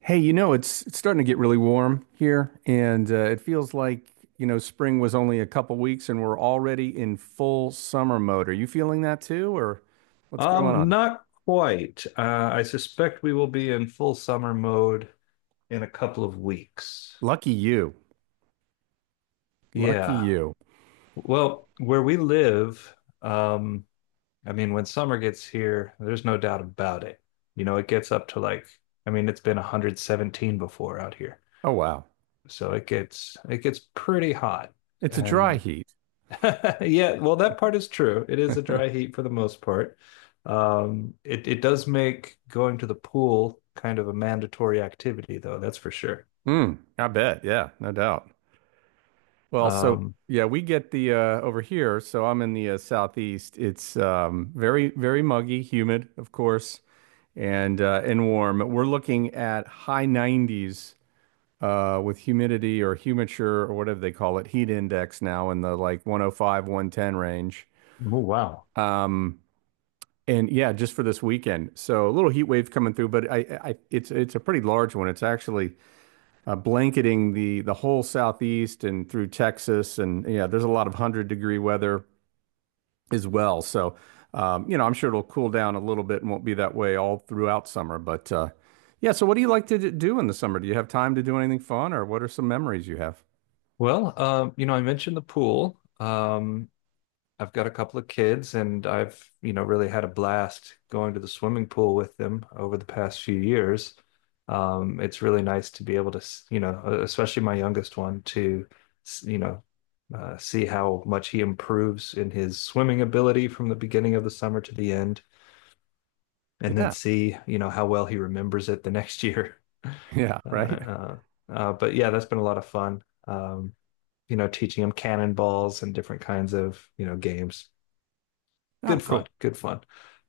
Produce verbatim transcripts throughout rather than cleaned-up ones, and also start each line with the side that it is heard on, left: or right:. right: Hey, you know, it's it's starting to get really warm here, and uh, it feels like, you know, spring was only a couple weeks and we're already in full summer mode. Are you feeling that too, or what's going
left: Um,
right: on?
left: not quite. Uh, I suspect we will be in full summer mode in a couple of weeks.
right: Lucky you. Lucky
left: Yeah.
right: you.
left: Well, where we live, um, I mean, when summer gets here, there's no doubt about it. You know, it gets up to like, I mean, it's been one hundred seventeen before out here.
right: Oh, wow.
left: So it gets it gets pretty hot.
right: It's a dry
left: And
right: heat.
left: Yeah, well, that part is true. It is a dry heat for the most part. Um, it it does make going to the pool kind of a mandatory activity, though, that's for sure.
right: Mm, I bet. Yeah, no doubt. Well, so
left: Um,
right: yeah, we get the uh, over here. So I'm in the uh, southeast. It's um, very, very muggy, humid, of course, and uh, and warm. We're looking at high nineties uh, with humidity or humiture or whatever they call it, heat index now in the, like, one oh five, one ten range.
left: Oh, wow.
right: Um, and yeah, just for this weekend. So a little heat wave coming through, but I, I it's it's a pretty large one. It's actually uh, blanketing the the whole southeast and through Texas, and yeah, there's a lot of hundred degree weather as well. So um, you know, I'm sure it'll cool down a little bit and won't be that way all throughout summer. But uh, yeah, so what do you like to d- do in the summer? Do you have time to do anything fun, or what are some memories you have?
left: Well, um, you know, I mentioned the pool. Um, I've got a couple of kids and I've, you know, really had a blast going to the swimming pool with them over the past few years. Um, it's really nice to be able to, s- you know, uh, especially my youngest one to, s- you know, uh, see how much he improves in his swimming ability from the beginning of the summer to the end, and then
right: Yeah.
left: see, you know, how well he remembers it the next year.
right: Yeah,
left: Uh,
right: right.
left: uh, uh, but yeah, that's been a lot of fun. Um, you know, teaching him cannonballs and different kinds of, you know, games,
right: Oh,
left: good
right: cool.
left: fun, good fun.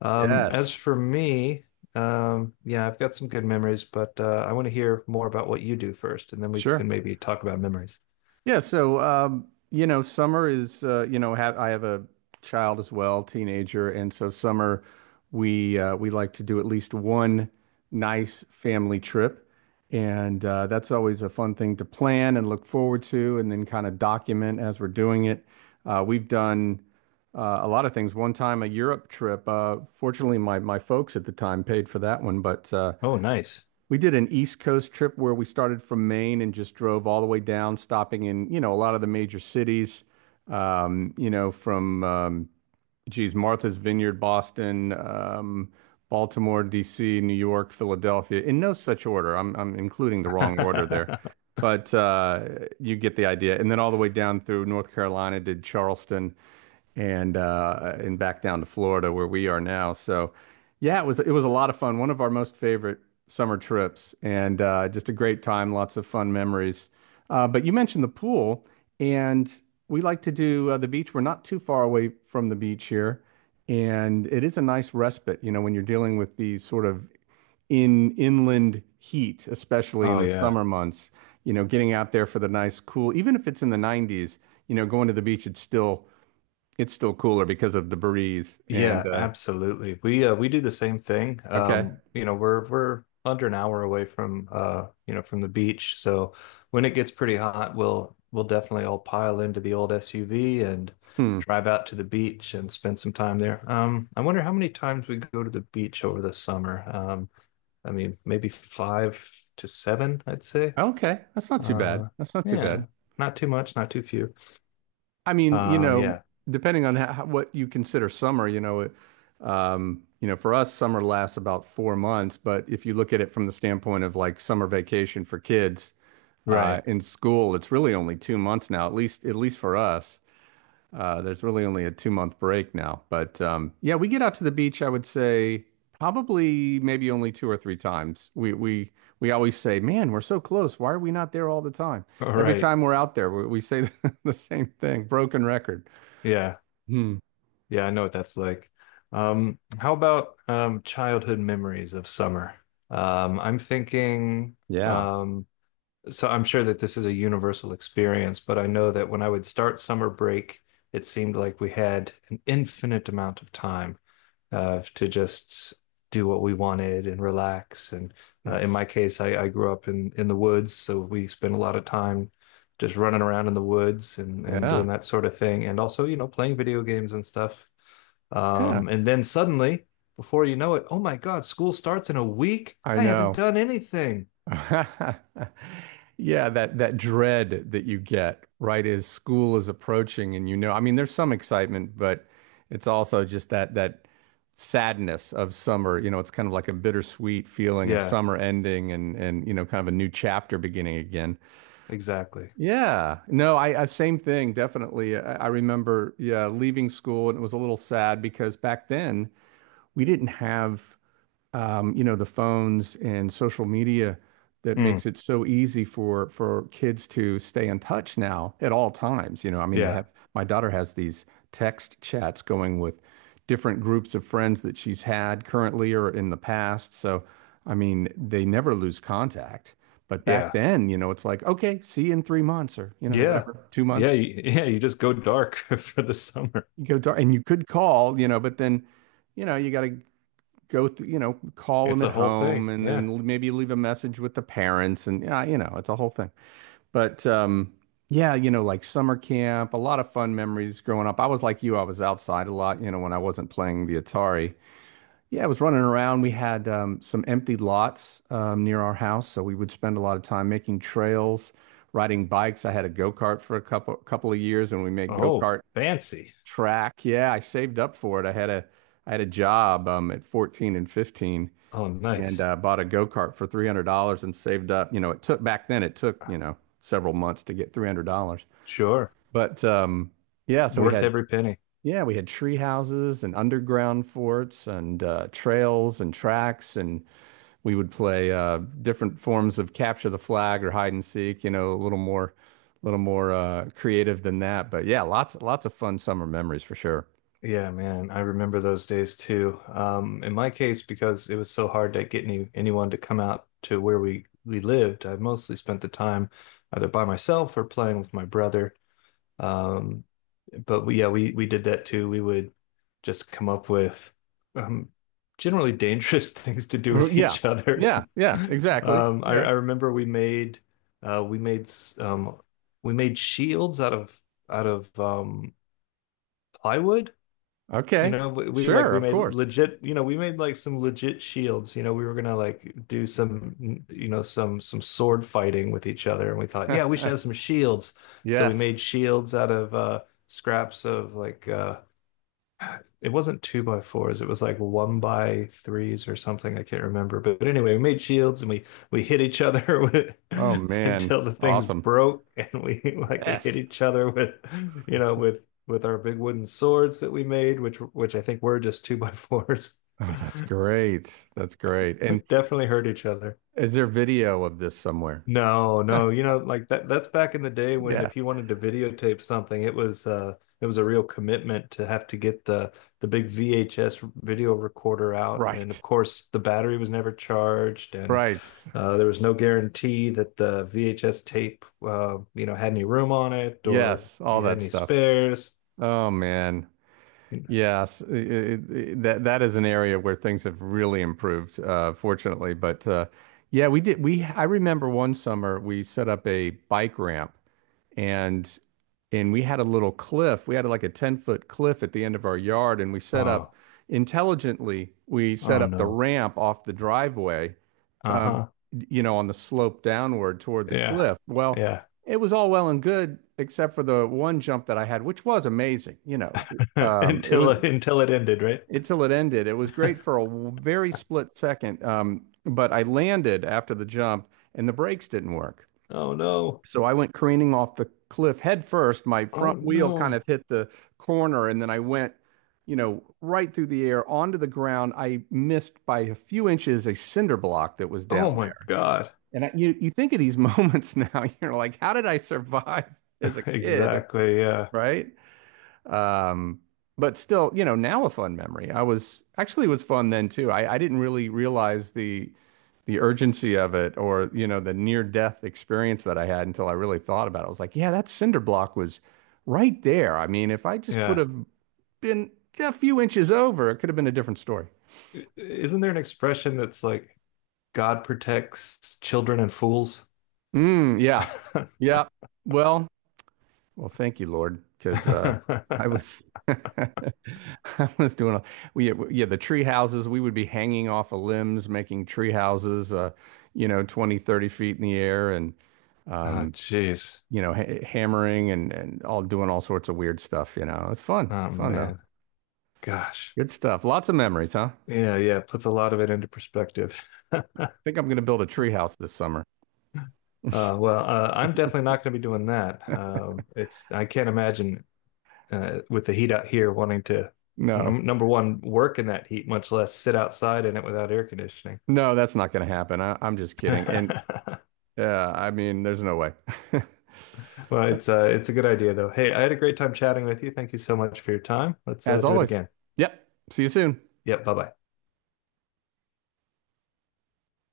left: Um, as
right: Yes,
left: for me, um, yeah, I've got some good memories, but uh, I want to hear more about what you do first, and then we
right: sure.
left: can maybe talk about memories.
right: Yeah, so um, you know, summer is uh, you know, have I have a child as well, teenager, and so summer we uh, we like to do at least one nice family trip, and uh, that's always a fun thing to plan and look forward to, and then kind of document as we're doing it. Uh, we've done uh, a lot of things. One time, a Europe trip. Uh, fortunately, my my folks at the time paid for that one, but uh,
left: Oh, nice.
right: we did an East Coast trip where we started from Maine and just drove all the way down, stopping in, you know, a lot of the major cities, um, you know, from, um, geez, Martha's Vineyard, Boston, um, Baltimore, D C, New York, Philadelphia, in no such order. I'm, I'm including the wrong order there. But uh, you get the idea. And then all the way down through North Carolina, did Charleston, and uh, and back down to Florida where we are now. So yeah, it was it was a lot of fun. One of our most favorite summer trips, and uh, just a great time. Lots of fun memories. Uh, but you mentioned the pool, and we like to do uh, the beach. We're not too far away from the beach here, and it is a nice respite. You know, when you're dealing with these sort of in inland heat, especially
left: Oh,
right: in the
left: yeah.
right: summer months. You know, getting out there for the nice cool, even if it's in the nineties. You know, going to the beach, it's still it's still cooler because of the breeze. And
left: Yeah,
right: uh,
left: absolutely. We uh, we do the same thing.
right: Okay,
left: Um, you know, we're we're under an hour away from uh, you know, from the beach. So when it gets pretty hot, we'll we'll definitely all pile into the old S U V and
right: hmm,
left: drive out to the beach and spend some time there. Um, I wonder how many times we go to the beach over the summer. Um, I mean, maybe five to seven, I'd say.
right: okay, that's not too bad.
left: Uh,
right: That's not too bad.
left: yeah, not too much, not too few.
right: I mean, you
left: Uh,
right: know,
left: yeah,
right: depending on how, what you consider summer, you know, it, um, you know, for us, summer lasts about four months. But if you look at it from the standpoint of, like, summer vacation for kids
left: right,
right: uh, in school, it's really only two months now, at least at least for us. Uh, there's really only a two month break now, but um, yeah, we get out to the beach. I would say probably maybe only two or three times. We we we always say, "Man, we're so close. Why are we not there all the time?" Every
left: right,
right: time we're out there, we, we say the same thing, broken record.
left: yeah.
right: Hmm.
left: Yeah, I know what that's like. Um, how about um, childhood memories of summer? Um, I'm thinking,
right: Yeah.
left: um, so I'm sure that this is a universal experience, but I know that when I would start summer break, it seemed like we had an infinite amount of time uh, to just do what we wanted and relax. And uh, in
right: Yes.
left: my case, I, I grew up in in the woods, so we spent a lot of time just running around in the woods and and
right: Yeah.
left: doing that sort of thing, and also, you know, playing video games and stuff.
right: Yeah.
left: Um, and then suddenly, before you know it, oh my God, school starts in a week.
right: I
left: I haven't
right: know.
left: done anything.
right: Yeah, that that dread that you get right as school is approaching, and, you know, I mean, there's some excitement, but it's also just that that sadness of summer. You know, it's kind of like a bittersweet feeling of
left: Yeah,
right: summer ending and and you know, kind of a new chapter beginning again.
left: exactly.
right: Yeah. No, I, I same thing, definitely. I, I remember, yeah, leaving school and it was a little sad because back then we didn't have, um, you know, the phones and social media that
left: Mm,
right: makes it so easy for for kids to stay in touch now at all times. You know, I mean, they
left: yeah,
right: have my daughter has these text chats going with different groups of friends that she's had currently or in the past. So, I mean, they never lose contact. But back
left: yeah,
right: then, you know, it's like, okay, see you in three months or, you know,
left: yeah,
right: whatever, two
left: yeah,
right: months.
left: you- yeah. You just go dark for the summer.
right: You go to, and you could call, you know, but then, you know, you got to go through, you know, call them
left: It's
right: at
left: a whole thing.
right: home and
left: Yeah.
right: then maybe leave a message with the parents, and yeah, you know, it's a whole thing. But um yeah, you know, like summer camp, a lot of fun memories growing up. I was like you, I was outside a lot, you know, when I wasn't playing the Atari. Yeah, I was running around. We had um, some empty lots um, near our house, so we would spend a lot of time making trails, riding bikes. I had a go-kart for a couple couple of years and we made
left: Oh,
right: go-kart
left: fancy.
right: track. Yeah, I saved up for it. I had a I had a job um, at fourteen and fifteen
left: Oh,
right: and
left: nice.
right: uh, bought a go kart for three hundred dollars and saved up. You know, it took back then it took you know several months to get three hundred dollars,
left: Sure.
right: but um, yeah. So we
left: Worth
right: had
left: every penny.
right: yeah we had tree houses and underground forts and uh, trails and tracks, and we would play uh, different forms of capture the flag or hide and seek. You know, a little more, a little more uh, creative than that. But yeah, lots lots of fun summer memories for sure.
left: Yeah, man, I remember those days too. Um, in my case, because it was so hard to get any anyone to come out to where we we lived, I mostly spent the time either by myself or playing with my brother. Um, but we, yeah, we we did that too. We would just come up with um, generally dangerous things to do with
right: Yeah,
left: each other.
right: yeah, yeah, exactly.
left: Um, I,
right: Yeah.
left: I remember we made uh, we made s- um, we made shields out of out of um, plywood. You
right: Okay.
left: know, we, we like
right: Sure,
left: we
right: of
left: made
right: course.
left: legit, you know, we made like some legit shields. You know, we were gonna like do some, you know, some some sword fighting with each other, and we thought, yeah, we should have some shields. So we
right: Yes.
left: made shields out of uh scraps of like uh it wasn't two by fours, it was like one by threes or something. I can't remember. But, but anyway, we made shields and we we hit each other with
right: Oh man.
left: until the things
right: Awesome.
left: broke and we like we hit
right: Yes.
left: each other with, you know, with with our big wooden swords that we made, which which I think were just two by fours.
right: Oh, that's great. That's great.
left: We
right: And
left: definitely hurt each other.
right: is there video of this somewhere?
left: No, no, you know, like that that's back in the day when
right: Yeah.
left: if you wanted to videotape something, it was uh it was a real commitment to have to get the the big V H S video recorder out. And of
right: Right.
left: course, the battery was never charged and
right: Right.
left: uh, there was no guarantee that the V H S tape uh, you know, had any room on it or
right: Yes. All
left: you had
right: that
left: any
right: stuff.
left: spares.
right: Oh man.
left: You know,
right: Yes, i- i- i- that that is an area where things have really improved, uh, fortunately. But uh, yeah, we did. We I remember one summer we set up a bike ramp, and and we had a little cliff. We had like a ten foot cliff at the end of our yard, and we set up
left: oh,
right: intelligently. We set
left: oh
right: up the
left: no.
right: ramp off the driveway, um,
left: Uh-huh.
right: you know, on the slope downward toward the
left: Yeah.
right: cliff. Well,
left: Yeah.
right: it was all well and good, except for the one jump that I had, which was amazing. You know, um, it
left: Until
right: was
left: until it ended, right?
right: until it ended. It was great for a w- very split second. Um, but I landed after the jump and the brakes didn't work.
left: Oh no.
right: So I went careening off the cliff head first. My
left: Oh
right: front wheel kind of
left: no.
right: hit the corner and then I went, you know, right through the air onto the ground. I missed by a few inches a cinder block that was down
left: Oh my
right: there.
left: God.
right: And I, you, you think of these moments now, you're like, how did I survive as a kid?
left: Exactly. Yeah.
right: Right? Um, but still, you know, now a fun memory. I was actually it was fun then too. I, I didn't really realize the the urgency of it or, you know, the near death experience that I had until I really thought about it. I was like, yeah, that cinder block was right there. I mean, if I just would
left: Yeah.
right: have been a few inches over, it could have been a different story.
left: I- Isn't there an expression that's like God protects children and fools?
right: Mm, yeah. Yeah. Well, Well, thank you, Lord, because uh, I was I was doing a, we yeah, the tree houses, we would be hanging off of limbs making tree houses, uh, you know twenty thirty feet in the air, and
left: Oh,
right: um,
left: jeez.
right: you know, ha hammering, and and all, doing all sorts of weird stuff. You know, it's fun
left: Oh
right: fun though,
left: man. Gosh.
right: good stuff, lots of memories, huh?
left: Yeah, yeah. It puts a lot of it into perspective.
right: Think I'm gonna build a tree house this summer.
left: Uh, well, uh, I'm definitely not going to be doing that. Um, it's I can't imagine uh, with the heat out here wanting to
right: No,
left: num number one work in that heat, much less sit outside in it without air conditioning.
right: no, that's not gonna happen. I, I'm just kidding, and uh, I mean, there's no way.
left: Well, it's uh, it's a good idea though. Hey, I had a great time chatting with you. Thank you so much for your time. Let's uh,
right: As
left: do it
right: always.
left: again.
right: Yep, see you soon.
left: Yep, bye bye.